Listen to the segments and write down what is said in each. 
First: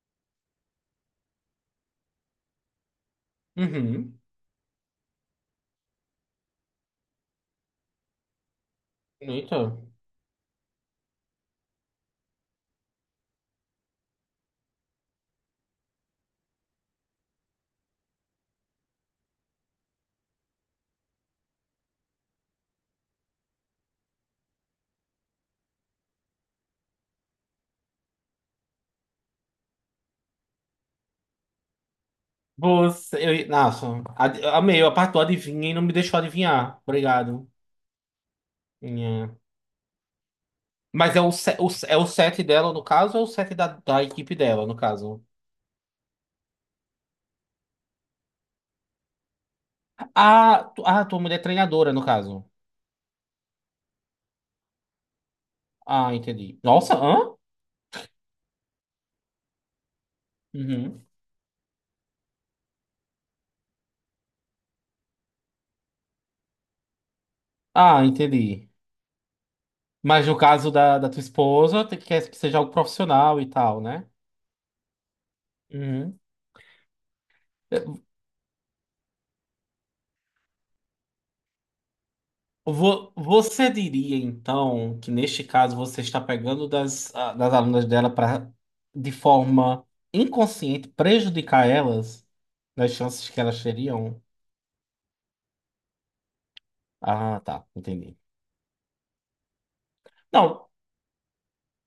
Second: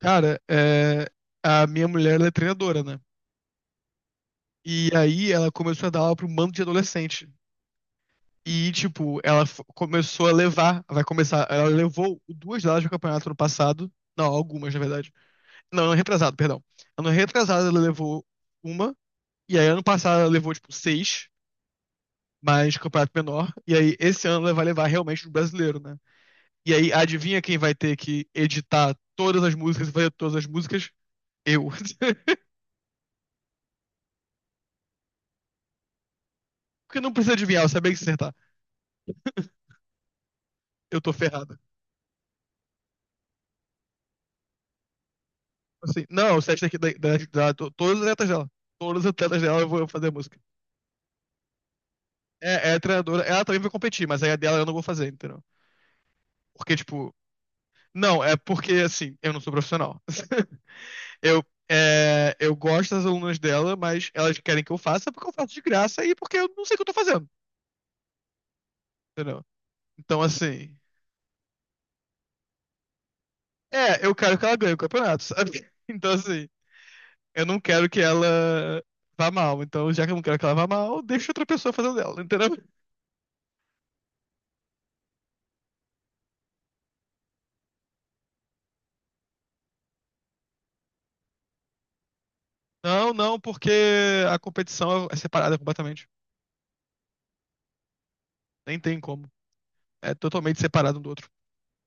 Cara, é, a minha mulher, ela é treinadora, né? Uhum. E aí ela começou a dar aula para um bando de adolescente. E, tipo, Eita. Começou a levar, vai começar, ela levou duas delas pro campeonato no passado. Não, algumas, na verdade. Não, ano retrasado, perdão. Ano retrasado ela levou uma, e aí ano passado ela levou, tipo, seis, mas campeonato menor. E aí esse ano ela vai levar realmente o brasileiro, né? E aí adivinha quem vai ter que editar todas as músicas e fazer todas as músicas? Eu. Boas, eu, nossa, eu amei a parte do adivinha e não me deixou adivinhar. Porque não precisa Obrigado. adivinhar, eu sabia que ia acertar. Minha- Eu tô Mas é o, ferrada. É o set dela, no caso, ou é o set da equipe dela, no caso? Assim, não, o set daqui to- todas as atletas dela. Todas as atletas dela eu vou fazer a música. Ah, ah, tua mulher é treinadora, no caso. É, é a treinadora, ela também vai competir, mas aí a dela eu não vou fazer, entendeu? Ah, entendi. Porque, Nossa, tipo, hã? não, é porque assim, eu não sou profissional. Uhum. Eu, é, eu gosto das alunas dela, mas elas querem que eu faça porque eu faço de graça e porque eu não sei o que eu tô fazendo, Ah, entendi. entendeu? Então, Mas no caso assim, da tua esposa, tu quer que seja algo profissional e tal, é, né? eu quero que ela ganhe o campeonato, sabe? Então, Uhum. assim, eu não quero que ela vá mal. Então, já que eu não quero que ela vá mal, deixa outra pessoa fazendo dela, entendeu? Você diria, então, que neste caso você está pegando das, ah, das alunas dela para, de forma inconsciente, prejudicar elas nas Não, chances não, que elas porque teriam? a competição é separada completamente. Ah, tá, entendi. Nem tem como. É totalmente Não, separado um do outro.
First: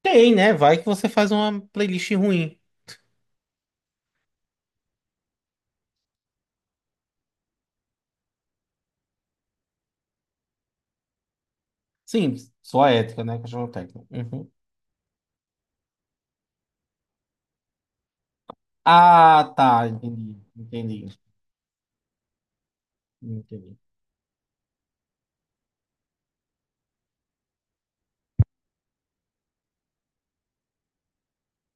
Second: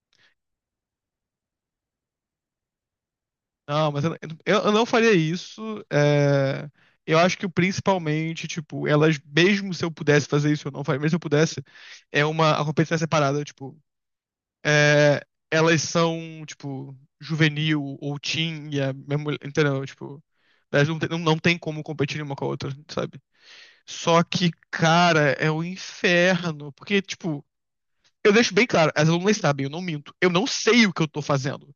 tem, né? Vai que você faz uma playlist ruim. Não, mas eu não faria isso. É, eu acho que principalmente, tipo, elas, mesmo se eu pudesse fazer isso, eu não faria, mesmo se eu pudesse, é Sim, uma. A sua competição é ética, né? separada, Questão tipo. técnica. Uhum. É, elas são, tipo, juvenil ou teen, e a minha mulher- Ah, entendeu? tá, Tipo. entendi, Elas não entendi, tem, não, não tem como competir uma com a outra, sabe? entendi. Só que, cara, é o inferno. Porque, tipo. Eu deixo bem claro, as alunas sabem, eu não minto. Eu não sei o que eu tô fazendo.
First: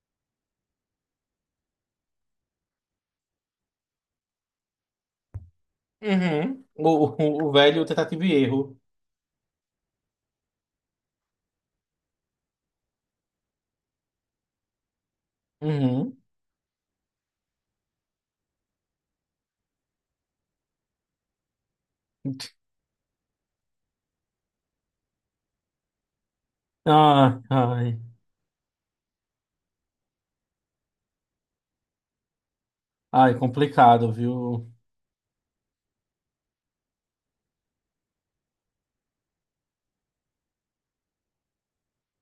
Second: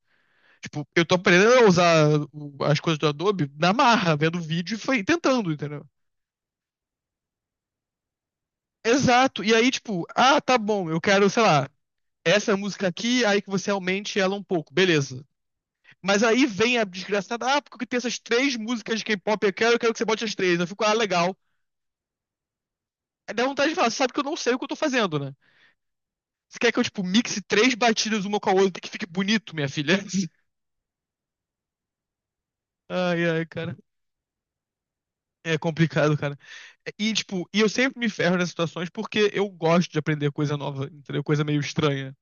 Tipo, eu tô aprendendo a usar o- as coisas do Adobe na marra, vendo vídeo e foi tentando, entendeu? Uhum. O, o velho tentativa e erro. Exato. E aí, tipo, ah, tá bom, eu quero, sei lá, essa música aqui, aí que você aumente ela um pouco, beleza. Uhum. Mas aí vem a desgraçada, ah, porque tem essas três músicas de K-pop, eu quero que você bote as três. Eu fico, ah, legal. Aí dá vontade de falar, você sabe que eu não sei o que eu tô fazendo, né? Você quer que eu, tipo, mixe Ah, três ai, batidas uma com a outra que fique bonito, minha filha? Ai, ai, ai, cara. complicado, viu? É complicado, cara. E, tipo, e eu sempre me ferro nessas situações porque eu gosto de aprender coisa nova, entendeu? Coisa meio estranha.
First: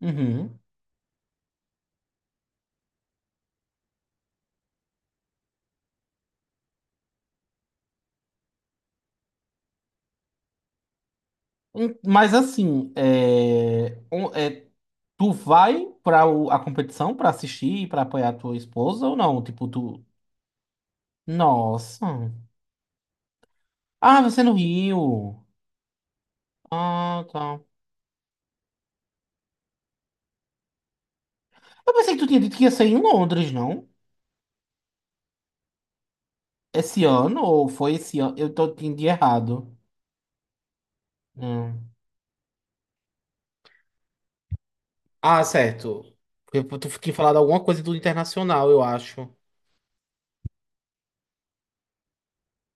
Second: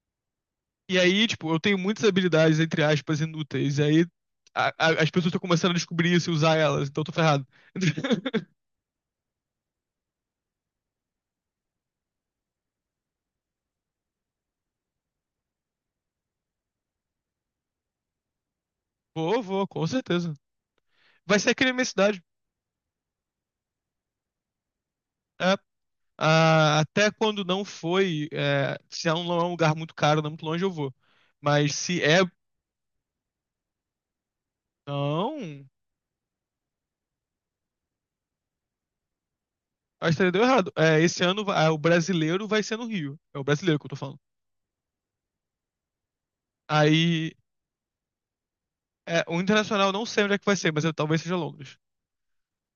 Uhum. E aí, tipo, eu tenho muitas habilidades, entre aspas, inúteis. E aí as pessoas estão começando a descobrir isso e usar elas, então eu tô ferrado. Mas assim, tu vai para a competição para assistir, para apoiar tua esposa ou Vou, não? vou, Tipo, com tu. certeza. Vai ser aqui na minha Nossa. cidade. Ah, você é no Rio. É. Ah, até Ah, quando tá. não foi, é, se é um, não é um lugar muito caro, não é muito longe, eu vou. Mas Eu se pensei é. que tu tinha dito que ia ser em Londres, não? Não. Esse ano ou foi esse ano? Eu tô entendi errado. Acho que deu errado. É, ah, o Hum. brasileiro vai ser no Rio. É o brasileiro que eu tô falando. Ah, certo. Eu, tu tinha Aí falado alguma coisa do internacional, eu é, acho. o internacional eu não sei onde é que vai ser, mas eu, talvez seja Londres.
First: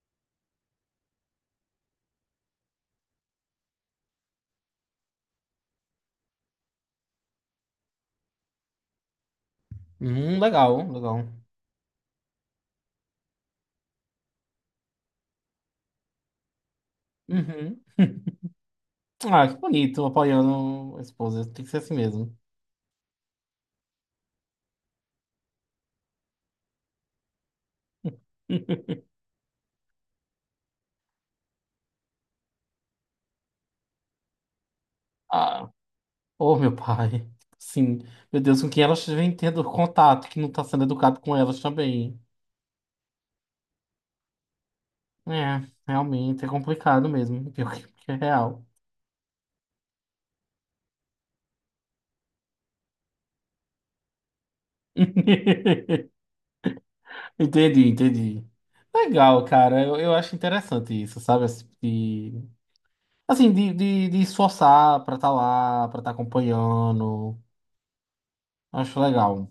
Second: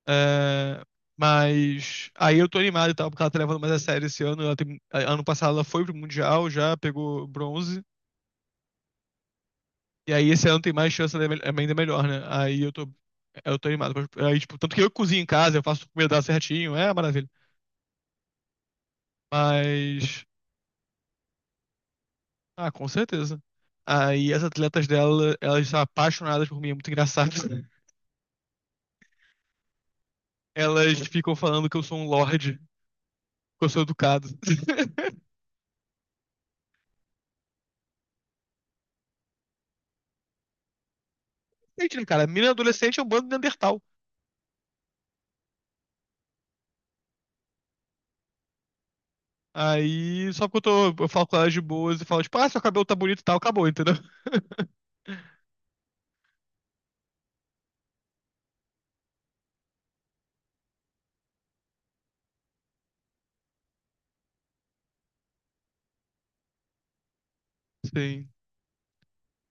É, mas aí eu tô animado e tal, porque ela tá levando mais a sério esse ano. Ano passado ela foi pro Mundial já, pegou bronze. E aí esse ano tem Legal, mais chance, ela legal. é ainda melhor, né? Aí eu tô animado. Aí, tipo, tanto que eu cozinho em casa, eu faço comida dela certinho, é uma maravilha. Uhum. Ah, que bonito, Mas, apoiando a esposa. Tem que ser assim mesmo. ah, com certeza. Aí as atletas dela, elas são apaixonadas por mim, é muito engraçado. Elas ficam falando que eu sou um lorde, que eu sou educado. Ah, oh, meu pai. Sim. Meu Deus, com quem elas vêm tendo contato, que não tá sendo educado com elas Gente, né, também. cara, menina adolescente é um bando de Neandertal. É, realmente é complicado mesmo. Pior que é real. Aí, só que eu tô, eu falo com elas de boas e falo, tipo, ah, seu cabelo tá bonito e tal, acabou, entendeu? Entendi, entendi. Legal, cara. Eu acho interessante isso, sabe? Esse tipo de, assim, de esforçar pra estar lá, pra estar acompanhando. Sim. Acho legal.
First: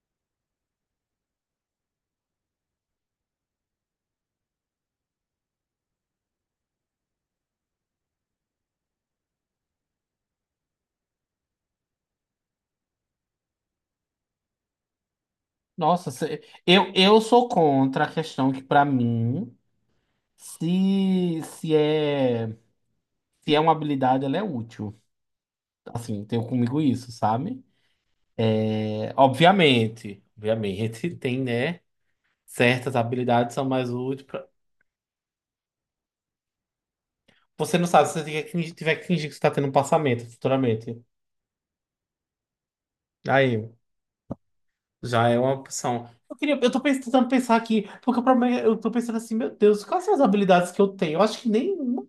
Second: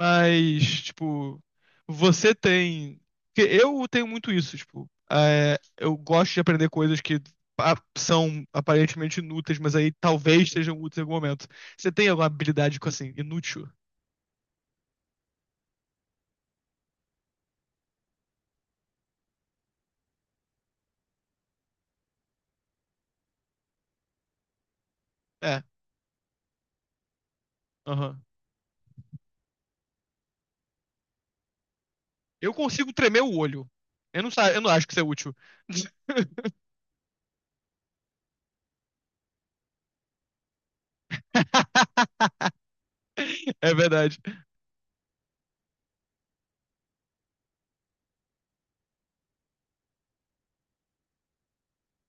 Mas, tipo, você tem. Porque eu tenho muito isso, tipo, é, eu gosto de aprender coisas que são aparentemente inúteis, mas aí talvez sejam úteis em algum momento. Você tem alguma habilidade com assim, inútil? Nossa, eu sou contra a questão que, pra mim, se, se é. se é uma habilidade, ela é útil. É, Assim, tenho comigo isso, sabe? aham. É, obviamente, obviamente, tem, né? Eu consigo Certas tremer o habilidades são olho. mais Eu úteis não, pra... eu não acho que isso é útil. Você não sabe se você tiver que fingir que você tá tendo um passamento futuramente. É Aí, verdade. já é uma opção. Eu queria, eu tô tentando pensar aqui, porque o problema é, eu tô pensando assim, meu Deus, quais são as habilidades que eu tenho? Eu acho que nenhuma.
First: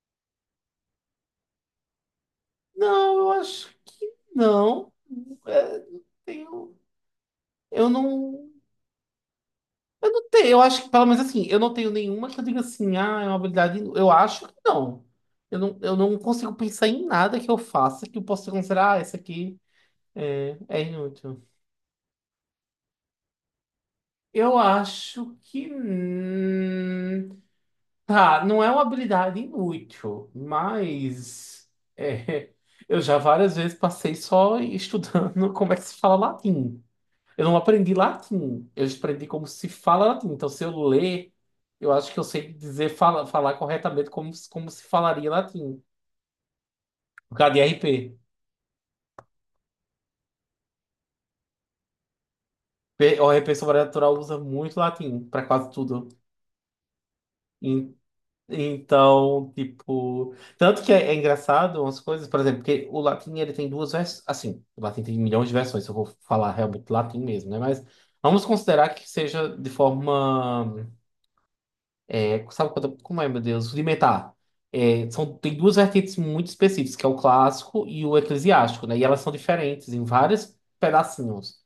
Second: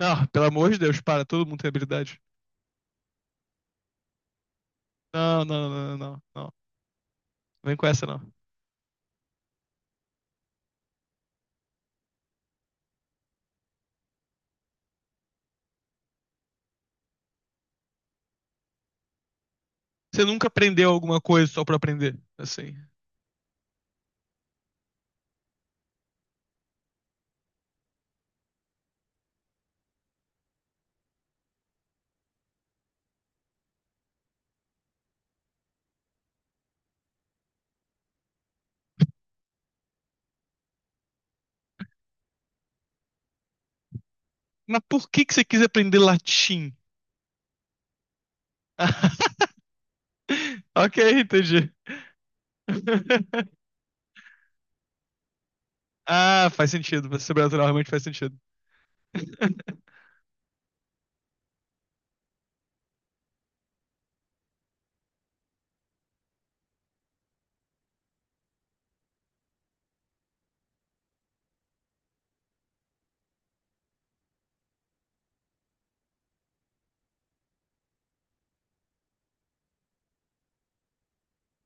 Não, pelo amor de Deus, para, todo mundo tem habilidade. Não, eu acho que não. Não, não, É, não, não, não, não. Não tenho, vem com eu essa, não. não. Eu não tenho, eu acho que, pelo menos assim, eu não tenho nenhuma que eu diga assim, ah, é uma habilidade. Eu acho que não. Eu não consigo pensar em nada que eu faça que eu possa considerar, ah, essa aqui Você nunca é aprendeu alguma inútil. coisa só pra aprender, assim. Eu acho que. Tá, não é uma habilidade inútil, mas. É, eu já várias vezes passei só estudando como é que se fala latim. Eu não aprendi latim, eu aprendi como se fala latim. Então, se eu ler, eu acho que eu sei dizer, falar corretamente como, como Mas se por que falaria que você quis latim. aprender latim? Por causa de RP. Ok, entendi. O RP Sobrenatural usa muito latim para quase tudo. Ah, faz sentido. Você sobrenatural realmente En- faz sentido. Então, tipo. Tanto que é, é engraçado umas coisas, por exemplo, porque o latim ele tem duas versões. Assim, o latim tem milhões de versões, se eu vou falar realmente latim mesmo, né? Mas vamos considerar que seja de forma. É, sabe quando, como é, meu Deus? Rudimentar. É, são, tem duas vertentes muito específicas, que é o clássico e o eclesiástico, né? E elas são diferentes em vários pedacinhos.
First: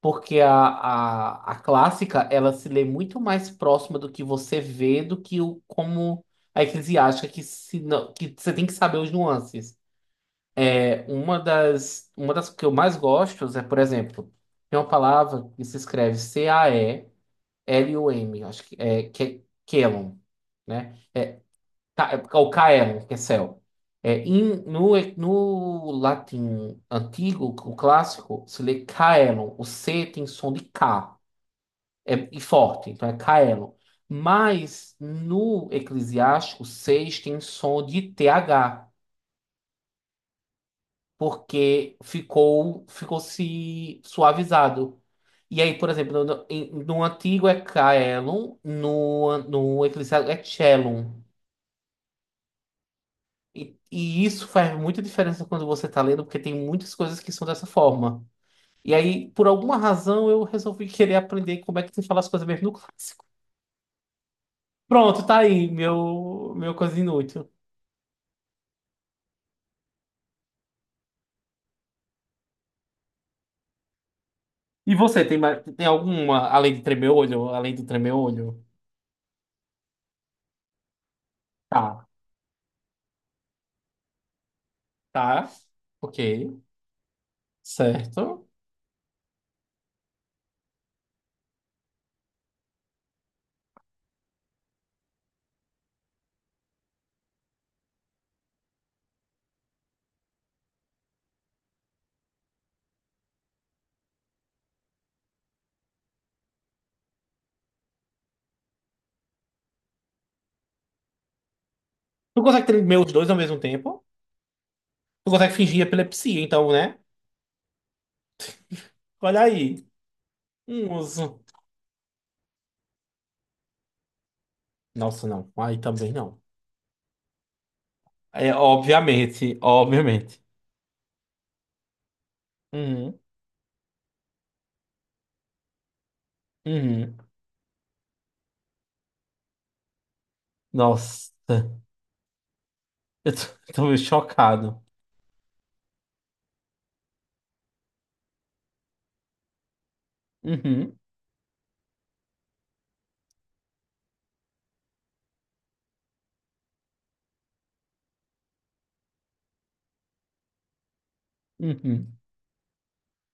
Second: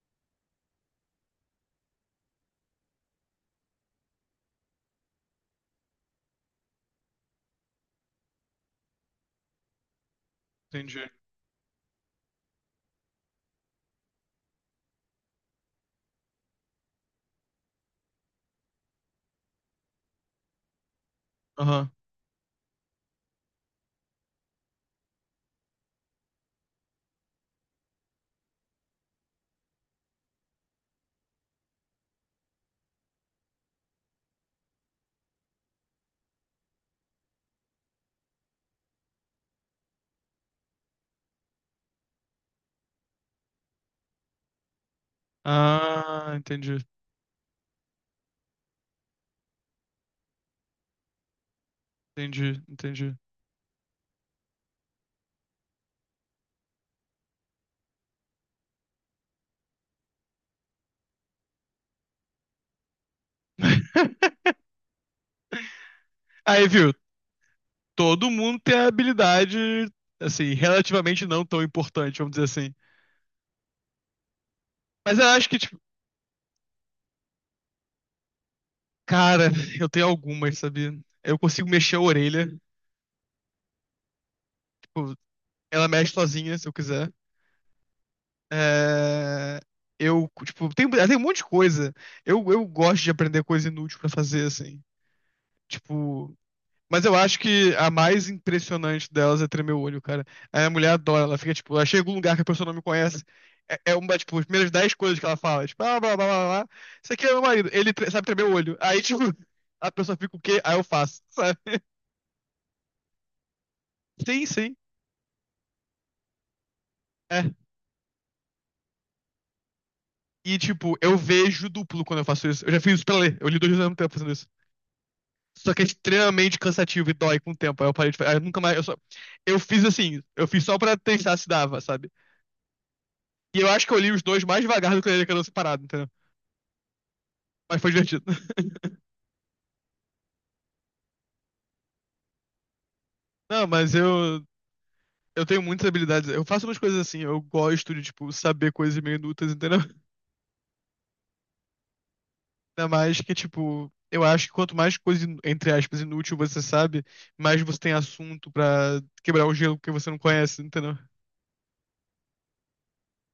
Porque a clássica, ela se lê muito mais próxima do que você vê do que o, como a eclesiástica, que, se, não- que você tem que saber os nuances. É, Entendi. Uma das que eu mais gosto é, por exemplo, tem uma palavra que se escreve C-A-E-L-U-M, acho que é Kelon, né? Aham. O KR, que é céu. É, no latim antigo, o clássico, se lê caelum. O C tem som de K, é, e forte, então é caelum. Mas no Eclesiástico, 6 tem som de TH, porque ficou, ficou se suavizado. E aí, por exemplo, Ah, entendi. no antigo é caelum, no Eclesiástico é cellum. Entendi, entendi. E isso faz muita diferença quando você está lendo, porque tem muitas coisas que são dessa forma. E aí, por alguma razão, eu resolvi querer aprender como é que se fala as coisas mesmo no clássico. Pronto, tá aí, meu, Aí, meu viu? coisa inútil. Todo mundo tem a habilidade, assim, relativamente não tão importante, vamos dizer assim. E Mas você, eu tem, acho que, tipo, tem alguma, além de tremer o olho, além do tremer o olho? cara, eu tenho algumas, sabe? Eu consigo mexer a Tá, orelha. Tipo, tá, ela mexe ok, sozinha, se eu quiser. certo. É... Eu, tipo, tem, tem um monte de coisa. Eu gosto de aprender coisa inútil pra fazer, assim. Tipo... Mas eu acho que a mais impressionante delas é tremer o olho, cara. A minha mulher adora. Ela fica, tipo... Ela chega em um lugar que a pessoa não me conhece. É, é uma, tipo, as primeiras 10 coisas que ela fala. Tipo, blá, blá, blá, blá, blá. Isso aqui é meu marido. Sabe tremer o olho. Aí, tipo... A pessoa fica o quê? Aí eu faço, sabe? Tu consegue tremer os dois ao mesmo tempo? Sim, sim. Tu consegue fingir epilepsia, então, né? É. Olha aí, E, um tipo, eu uso. vejo duplo quando eu faço isso. Eu já fiz isso pra ler. Eu li dois livros ao mesmo tempo fazendo isso. Nossa, não, Só aí que é também não. extremamente cansativo e dói com o tempo. Aí eu parei de fazer. Eu É, nunca mais. Eu, só... eu obviamente, fiz assim. obviamente. Eu fiz só pra testar se dava, sabe? Uhum. E eu acho que eu li os dois mais devagar do que eu li aquela separado, entendeu? Uhum. Mas foi divertido. Nossa, eu Não, tô, tô mas meio eu. chocado. Eu tenho muitas habilidades. Eu faço umas coisas assim. Eu gosto de, tipo, saber coisas meio inúteis, entendeu? Uhum, Ainda mais que, tipo. Eu acho que quanto mais coisa, entre aspas, inútil você sabe, mais você tem assunto pra quebrar o gelo que você não conhece, entendeu? uhum.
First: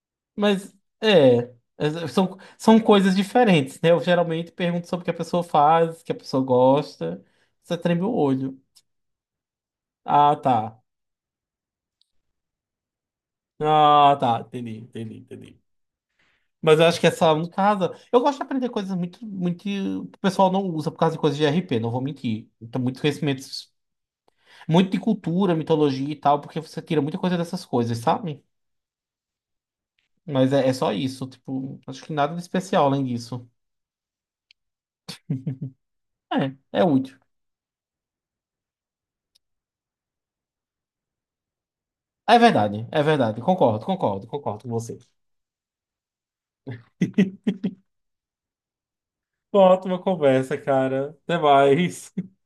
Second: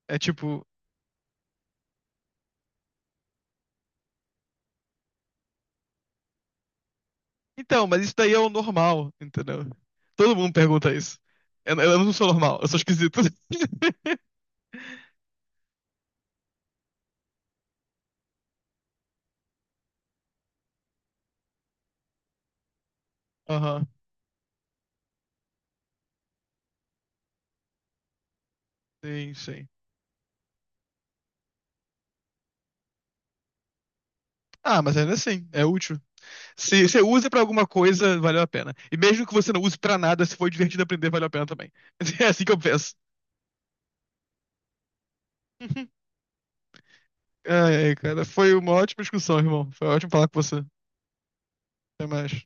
É tipo, Mas é, é, são, são coisas diferentes, né? Eu geralmente pergunto sobre o que a pessoa faz, o que a pessoa gosta. Você então, mas treme o isso daí é o olho. normal, entendeu? Todo Ah, mundo tá. pergunta isso. Eu não sou normal, eu sou esquisito. Ah, tá. Entendi, entendi, entendi. Mas eu acho que essa, no caso, eu gosto de aprender coisas muito, muito que o pessoal não usa por causa de coisas de R P não vou mentir. Então, muito conhecimento, Aham, muito de cultura, mitologia e tal, porque você tira muita coisa dessas coisas, sabe? sim, sim. Mas é, é só isso, tipo, acho que nada de especial além disso. Ah, mas ainda assim, é útil. É, Se é você útil. usa pra alguma coisa, valeu a pena. E mesmo que você não use pra nada, se for divertido aprender, valeu a pena também. É É assim que eu verdade, penso. é verdade. Concordo, concordo, concordo com você. Ai, ai, cara, foi uma ótima discussão, Uma irmão. Foi ótima ótimo falar com conversa, você. cara. Até Até mais. mais.